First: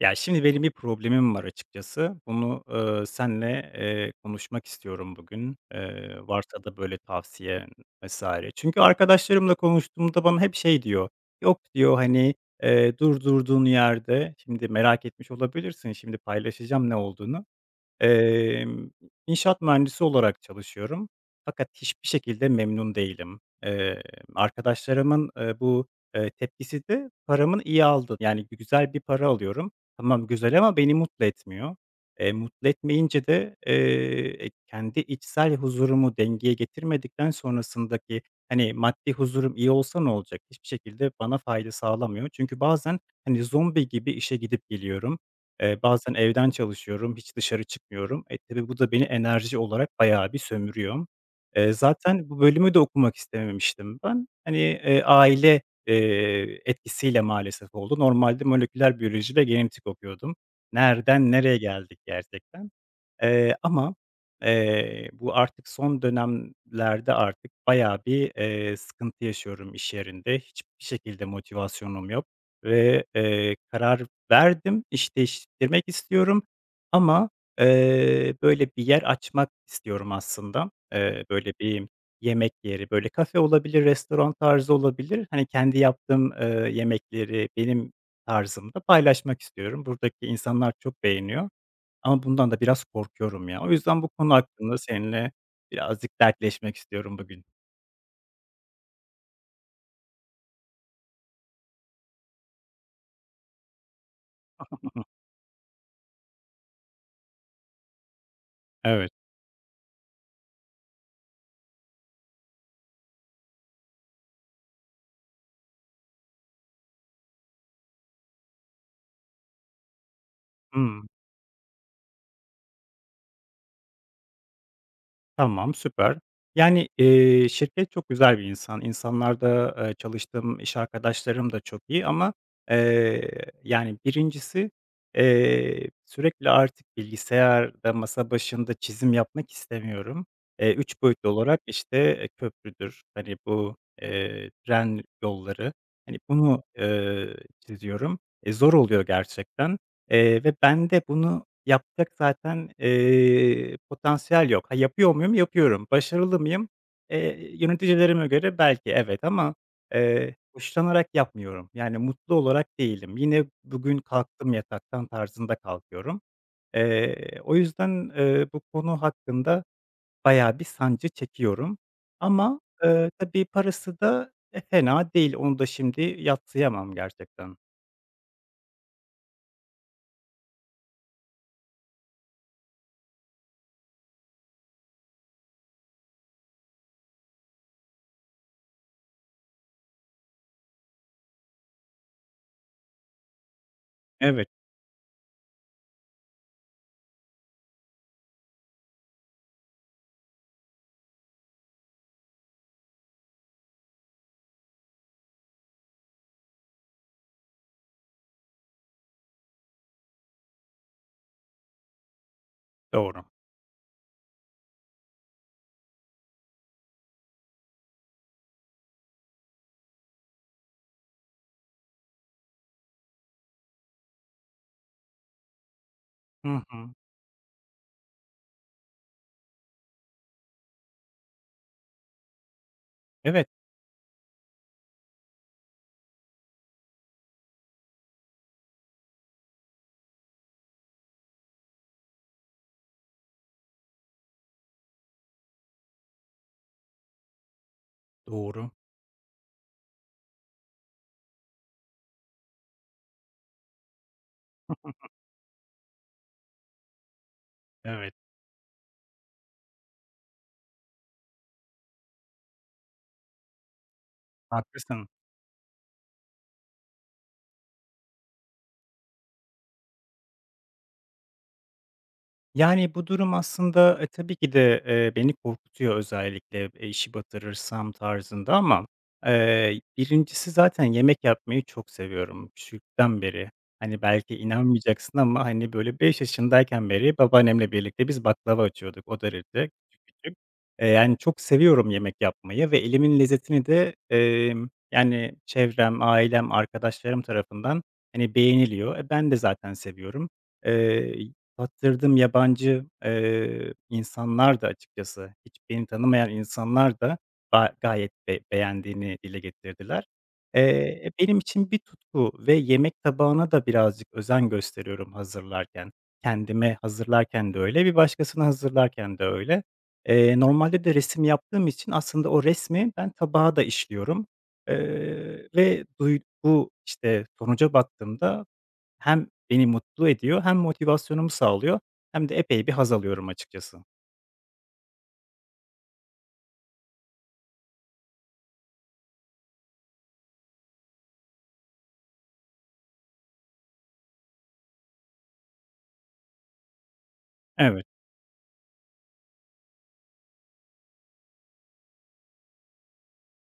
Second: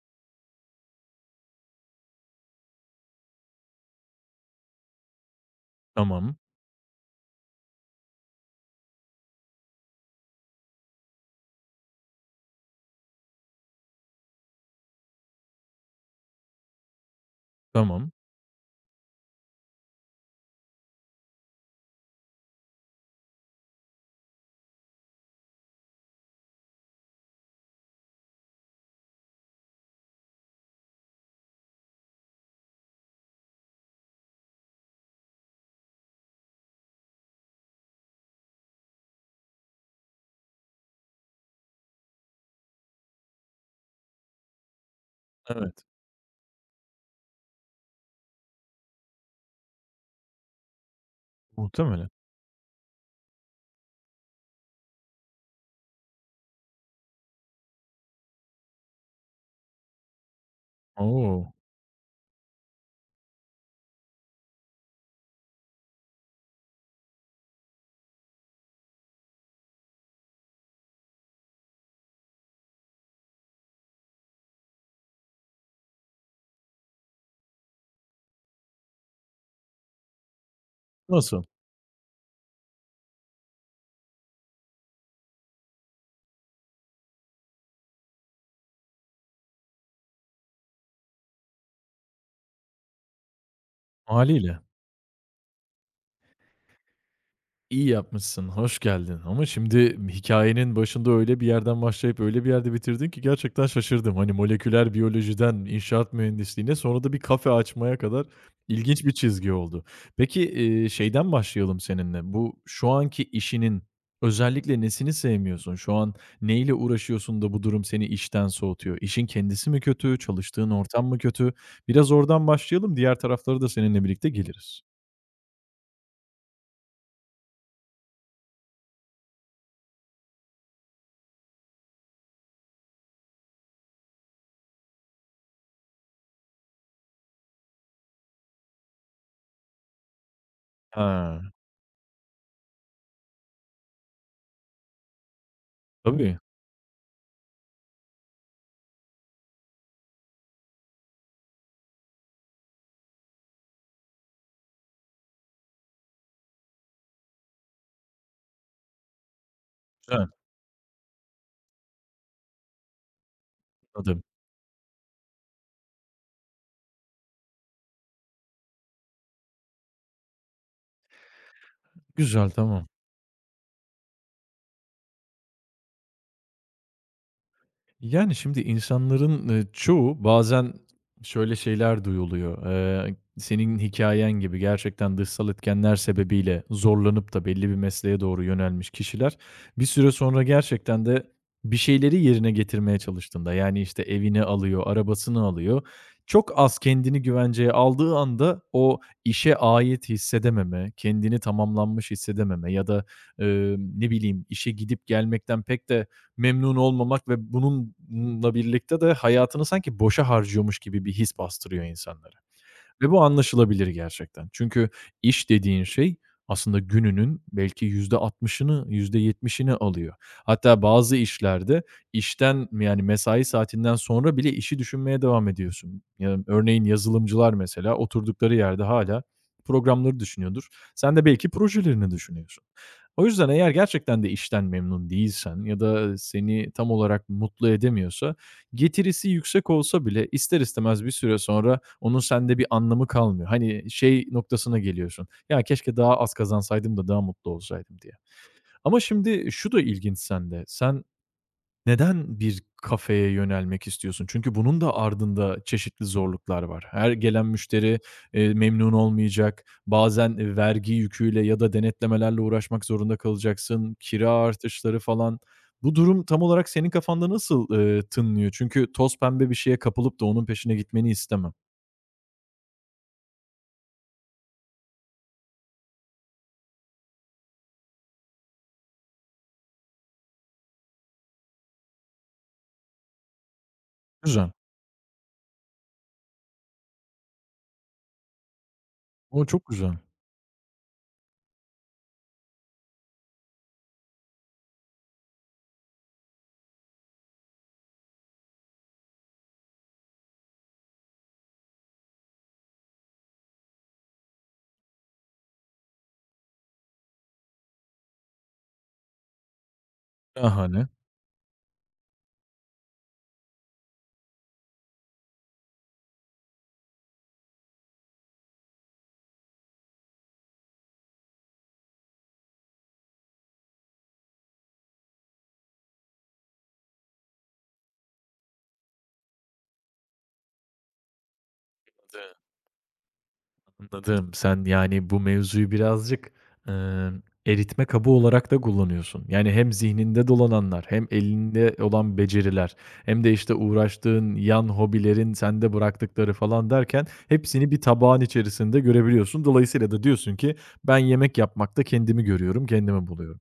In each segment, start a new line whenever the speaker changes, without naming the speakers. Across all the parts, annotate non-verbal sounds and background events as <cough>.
Ya, şimdi benim bir problemim var açıkçası. Bunu seninle konuşmak istiyorum bugün.
Tamam,
Varsa da böyle tavsiye vs. Çünkü arkadaşlarımla konuştuğumda bana hep şey diyor, "Yok." diyor, hani, "Dur durduğun yerde." Şimdi merak etmiş olabilirsin, şimdi paylaşacağım ne olduğunu.
tamam.
Emm, inşaat mühendisi olarak çalışıyorum fakat hiçbir şekilde memnun değilim. Arkadaşlarımın tepkisi de paramın iyi aldı, yani güzel bir para alıyorum. Tamam, güzel ama beni mutlu etmiyor. Mutlu etmeyince de kendi içsel huzurumu dengeye getirmedikten sonrasındaki, hani, maddi huzurum iyi olsa ne olacak? Hiçbir şekilde bana fayda sağlamıyor. Çünkü bazen, hani, zombi gibi işe gidip geliyorum.
Evet,
Bazen evden çalışıyorum, hiç dışarı çıkmıyorum. Tabii bu da beni enerji olarak bayağı bir sömürüyor.
muhtemelen.
Zaten bu bölümü de okumak istememiştim ben. Hani, aile etkisiyle maalesef oldu. Normalde moleküler biyoloji ve genetik okuyordum. Nereden
Oo,
nereye geldik gerçekten. Ama bu artık son dönemlerde artık bayağı bir sıkıntı yaşıyorum iş yerinde. Hiçbir şekilde motivasyonum yok ve karar verdim, iş değiştirmek istiyorum ama böyle bir yer açmak istiyorum aslında.
nasıl?
Böyle bir yemek yeri, böyle kafe olabilir, restoran tarzı olabilir. Hani, kendi yaptığım yemekleri benim tarzımda paylaşmak istiyorum. Buradaki insanlar çok beğeniyor ama bundan da biraz korkuyorum ya. O yüzden bu konu
Hâliyle.
hakkında seninle birazcık dertleşmek istiyorum bugün.
İyi yapmışsın, hoş geldin ama şimdi hikayenin başında öyle bir yerden başlayıp öyle bir yerde bitirdin ki gerçekten şaşırdım. Hani moleküler biyolojiden inşaat mühendisliğine sonra da bir kafe açmaya kadar ilginç
Evet.
bir çizgi oldu. Peki, şeyden başlayalım seninle. Bu şu anki işinin özellikle nesini sevmiyorsun? Şu an neyle uğraşıyorsun da bu durum seni işten soğutuyor? İşin kendisi mi kötü, çalıştığın ortam mı kötü? Biraz oradan başlayalım, diğer tarafları da seninle birlikte geliriz.
Tamam, süper. Yani, şirket çok güzel bir insan. İnsanlar da, çalıştığım iş arkadaşlarım da çok iyi ama, yani birincisi sürekli artık bilgisayarda, masa başında çizim yapmak istemiyorum. 3 boyutlu
Ha,
olarak, işte, köprüdür, hani, bu tren yolları, hani,
tabii.
bunu çiziyorum. Zor oluyor gerçekten, ve ben de bunu yapacak zaten potansiyel yok. Ha, yapıyor muyum? Yapıyorum. Başarılı mıyım? Yöneticilerime göre belki evet ama,
Güzel.
hoşlanarak yapmıyorum. Yani mutlu olarak değilim. Yine bugün
Tabii.
kalktım yataktan tarzında kalkıyorum. O yüzden, bu konu hakkında bayağı bir sancı çekiyorum
Güzel,
ama,
tamam.
tabii parası da fena değil. Onu da şimdi yadsıyamam gerçekten.
Yani, şimdi insanların, çoğu bazen şöyle şeyler duyuluyor. Senin hikayen gibi gerçekten dışsal etkenler sebebiyle zorlanıp da belli bir mesleğe doğru yönelmiş kişiler, bir süre sonra gerçekten de bir şeyleri yerine getirmeye çalıştığında, yani, işte, evini
Evet,
alıyor, arabasını alıyor. Çok az kendini güvenceye aldığı anda o işe ait hissedememe, kendini tamamlanmış hissedememe ya da, ne bileyim, işe gidip gelmekten pek de memnun olmamak ve bununla birlikte de hayatını sanki boşa harcıyormuş gibi bir his bastırıyor insanlara ve bu
doğru.
anlaşılabilir gerçekten. Çünkü iş dediğin şey aslında gününün belki %60'ını, %70'ini alıyor. Hatta bazı işlerde işten, yani, mesai saatinden sonra bile işi düşünmeye devam ediyorsun. Ya,
Hı
örneğin
hı.
yazılımcılar mesela oturdukları yerde hala programları düşünüyordur. Sen de belki projelerini düşünüyorsun. O
Evet,
yüzden eğer gerçekten de işten memnun değilsen ya da seni tam olarak mutlu edemiyorsa, getirisi yüksek olsa bile ister istemez bir süre sonra onun sende bir anlamı kalmıyor. Hani şey noktasına geliyorsun. Ya keşke daha az kazansaydım da daha mutlu olsaydım diye.
doğru.
Ama şimdi şu da ilginç sende. Sen neden bir kafeye yönelmek istiyorsun? Çünkü bunun da ardında çeşitli zorluklar var. Her gelen müşteri,
Evet,
memnun olmayacak. Bazen, vergi yüküyle ya da denetlemelerle uğraşmak zorunda kalacaksın. Kira artışları
haklısın.
falan. Bu durum tam olarak senin kafanda nasıl, tınlıyor? Çünkü toz pembe bir şeye kapılıp da onun peşine gitmeni istemem.
Yani, bu durum aslında tabii ki de, beni korkutuyor özellikle, işi batırırsam tarzında ama, 1'incisi zaten yemek yapmayı çok seviyorum küçükten beri. Hani, belki
Güzel.
inanmayacaksın ama, hani, böyle, 5 yaşındayken beri babaannemle birlikte biz baklava açıyorduk o
O, çok
derece.
güzel.
Yani, çok seviyorum yemek yapmayı ve elimin lezzetini de, yani, çevrem, ailem, arkadaşlarım tarafından, hani, beğeniliyor. Ben de zaten seviyorum. Eee, Tattırdığım yabancı insanlar da açıkçası, hiç beni tanımayan insanlar da gayet beğendiğini dile getirdiler. Eee,
Şahane.
Benim için bir tutku ve yemek tabağına da birazcık özen gösteriyorum hazırlarken. Kendime hazırlarken de öyle, bir başkasına hazırlarken de öyle. Normalde de resim yaptığım için aslında o resmi ben tabağa da işliyorum, ve işte, sonuca baktığımda hem beni mutlu ediyor hem motivasyonumu sağlıyor hem de epey bir haz alıyorum açıkçası.
Anladım. Sen, yani, bu mevzuyu birazcık, eritme kabı olarak da kullanıyorsun. Yani hem zihninde dolananlar hem elinde olan beceriler hem de, işte, uğraştığın yan hobilerin sende bıraktıkları falan derken hepsini bir
Evet,
tabağın içerisinde görebiliyorsun. Dolayısıyla da diyorsun ki ben yemek yapmakta kendimi görüyorum, kendimi buluyorum.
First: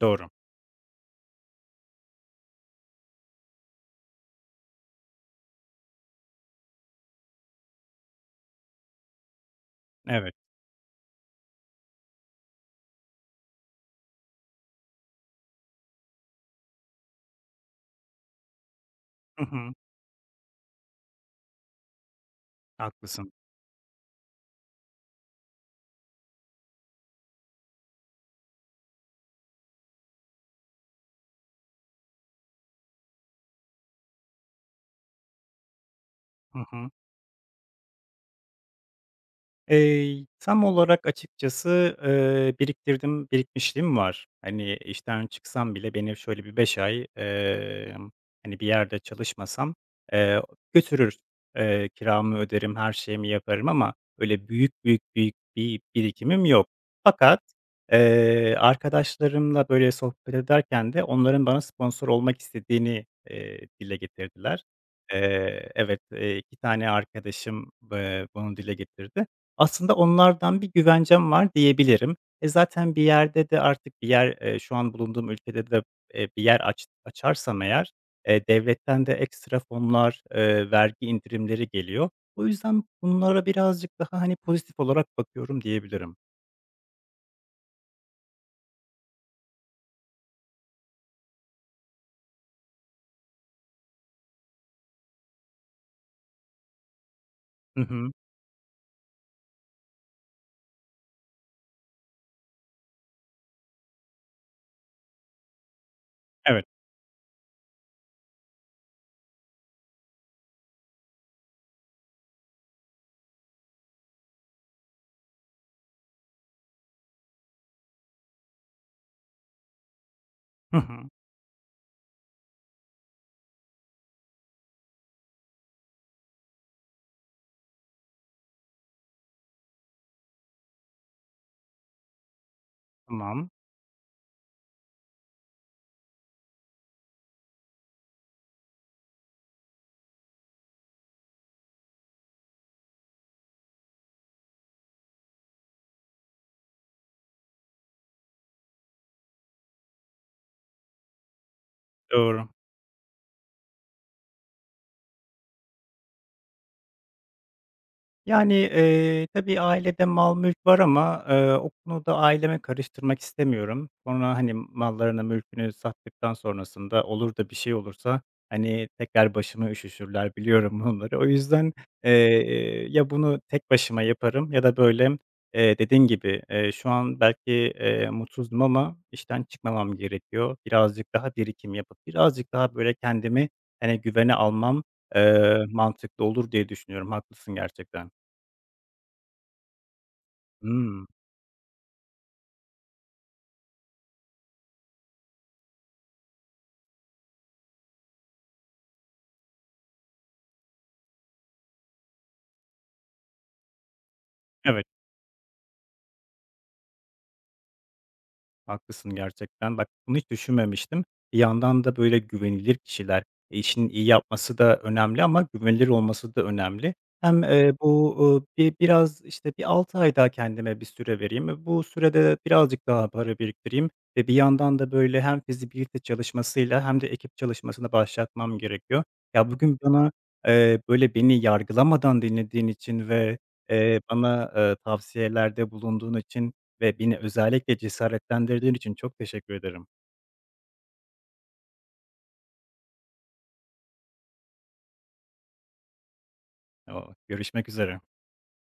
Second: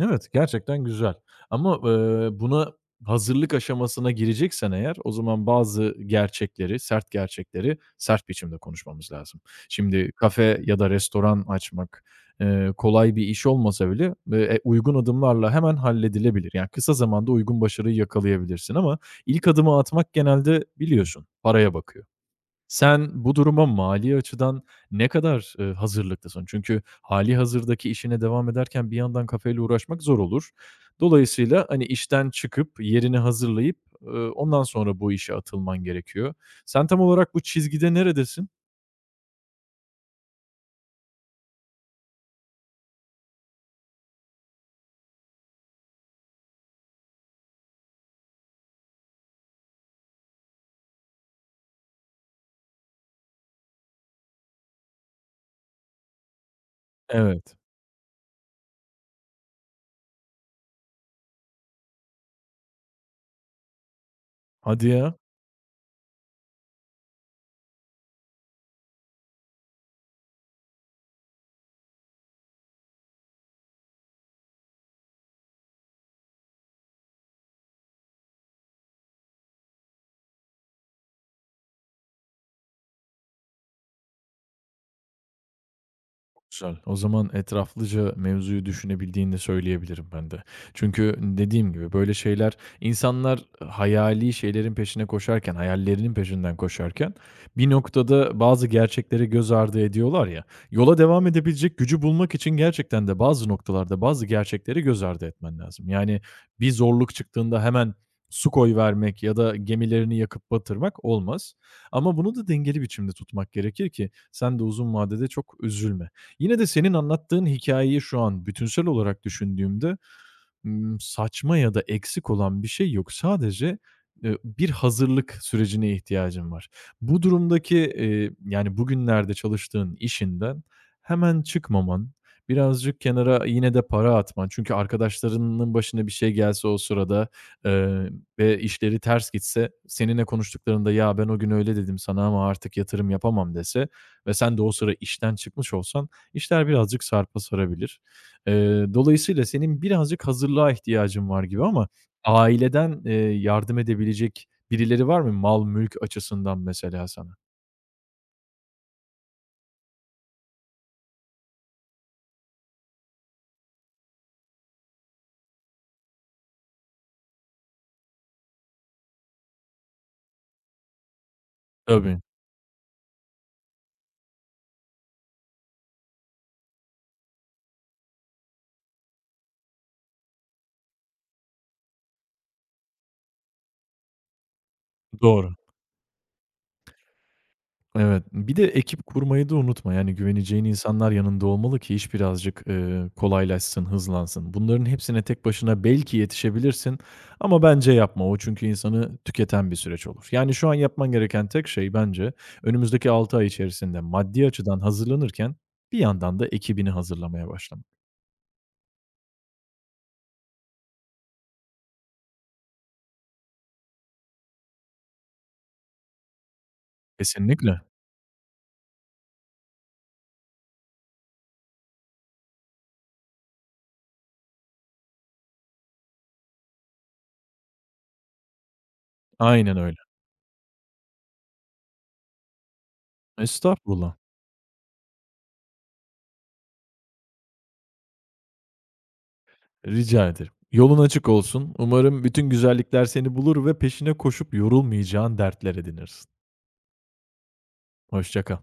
doğru.
Evet, gerçekten güzel ama, buna hazırlık aşamasına gireceksen eğer o zaman bazı gerçekleri, sert gerçekleri sert biçimde konuşmamız lazım. Şimdi
Evet.
kafe ya da restoran açmak, kolay bir iş olmasa bile, uygun adımlarla hemen halledilebilir. Yani kısa zamanda uygun başarıyı yakalayabilirsin ama
Hı
ilk
hı.
adımı atmak genelde biliyorsun, paraya bakıyor. Sen
Haklısın.
bu duruma mali açıdan ne kadar, hazırlıklısın? Çünkü hali hazırdaki işine devam ederken bir yandan kafayla uğraşmak zor olur. Dolayısıyla, hani, işten çıkıp yerini hazırlayıp, ondan sonra bu işe atılman gerekiyor.
Hı
Sen
hı.
tam olarak bu çizgide neredesin?
Tam olarak açıkçası, biriktirdim, birikmişliğim var. Hani, işten çıksam bile beni şöyle bir 5 ay, hani, bir yerde çalışmasam, eee, götürür. Kiramı öderim, her şeyimi yaparım ama öyle büyük büyük büyük bir birikimim yok. Fakat,
Evet.
arkadaşlarımla, böyle, sohbet ederken de onların bana sponsor olmak istediğini, dile getirdiler.
Hadi ya.
Evet, 2 tane arkadaşım, bunu dile getirdi. Aslında onlardan bir güvencem var diyebilirim. Zaten bir yerde de artık bir yer, şu an bulunduğum ülkede de, bir yer açarsam eğer, devletten de ekstra fonlar, vergi indirimleri geliyor. O yüzden bunlara birazcık daha, hani, pozitif olarak bakıyorum diyebilirim.
Güzel. O zaman etraflıca mevzuyu düşünebildiğini de söyleyebilirim ben de. Çünkü dediğim gibi böyle şeyler insanlar hayali şeylerin peşine koşarken, hayallerinin peşinden koşarken bir
Hı hı.
noktada bazı gerçekleri göz ardı ediyorlar ya. Yola devam edebilecek gücü bulmak için gerçekten de bazı noktalarda bazı gerçekleri göz ardı etmen lazım. Yani
Evet.
bir zorluk çıktığında hemen su koy vermek ya da gemilerini yakıp batırmak olmaz. Ama bunu da dengeli biçimde tutmak gerekir ki sen de uzun vadede çok üzülme. Yine de senin anlattığın hikayeyi şu an bütünsel olarak düşündüğümde,
Hı hı.
saçma ya da eksik olan bir şey yok. Sadece, bir hazırlık sürecine ihtiyacın var. Bu durumdaki, yani, bugünlerde çalıştığın işinden hemen çıkmaman, birazcık kenara
Tamam.
yine de para atman çünkü arkadaşlarının başına bir şey gelse o sırada, eee, ve işleri ters gitse seninle konuştuklarında "Ya, ben o gün öyle dedim sana ama artık yatırım yapamam." dese ve sen de o sıra işten çıkmış olsan işler birazcık sarpa sarabilir. Dolayısıyla senin birazcık hazırlığa ihtiyacın var gibi ama
Doğru.
aileden, yardım edebilecek birileri var mı mal mülk açısından mesela sana?
Yani, tabii ailede mal mülk var ama, o konuda aileme karıştırmak istemiyorum. Sonra, hani, mallarını mülkünü sattıktan sonrasında olur da bir şey olursa, hani, tekrar başımı üşüşürler biliyorum <laughs> bunları. O yüzden, eee,
Tabii,
ya bunu tek başıma yaparım ya da böyle, dediğin gibi, şu an belki, mutsuzdum ama işten çıkmamam gerekiyor. Birazcık daha birikim yapıp birazcık daha böyle kendimi, hani, güvene almam
doğru.
mantıklı olur diye düşünüyorum. Haklısın gerçekten.
Evet, bir de ekip kurmayı da unutma. Yani güveneceğin
Hımm.
insanlar yanında olmalı ki iş birazcık, kolaylaşsın, hızlansın. Bunların hepsine tek başına belki yetişebilirsin ama bence yapma. O çünkü insanı tüketen bir süreç olur. Yani şu an yapman gereken tek şey bence önümüzdeki 6 ay içerisinde maddi açıdan
Evet,
hazırlanırken bir yandan da ekibini hazırlamaya başlamak.
haklısın gerçekten. Bak, bunu hiç düşünmemiştim. Bir yandan da böyle güvenilir kişiler işini iyi yapması da önemli ama güvenilir olması da önemli. Hem
Kesinlikle.
bir biraz, işte, bir 6 ay daha kendime bir süre vereyim. Bu sürede birazcık daha para biriktireyim ve bir yandan da böyle hem fizibilite çalışmasıyla hem de ekip çalışmasına başlatmam gerekiyor. Ya,
Aynen
bugün
öyle.
bana böyle beni yargılamadan dinlediğin için ve,
Estağfurullah.
bana tavsiyelerde bulunduğun için ve beni özellikle cesaretlendirdiğin için çok teşekkür ederim.
Rica ederim. Yolun açık olsun. Umarım bütün güzellikler seni bulur ve peşine koşup yorulmayacağın dertler edinirsin.
O görüşmek üzere.
Hoşça kal.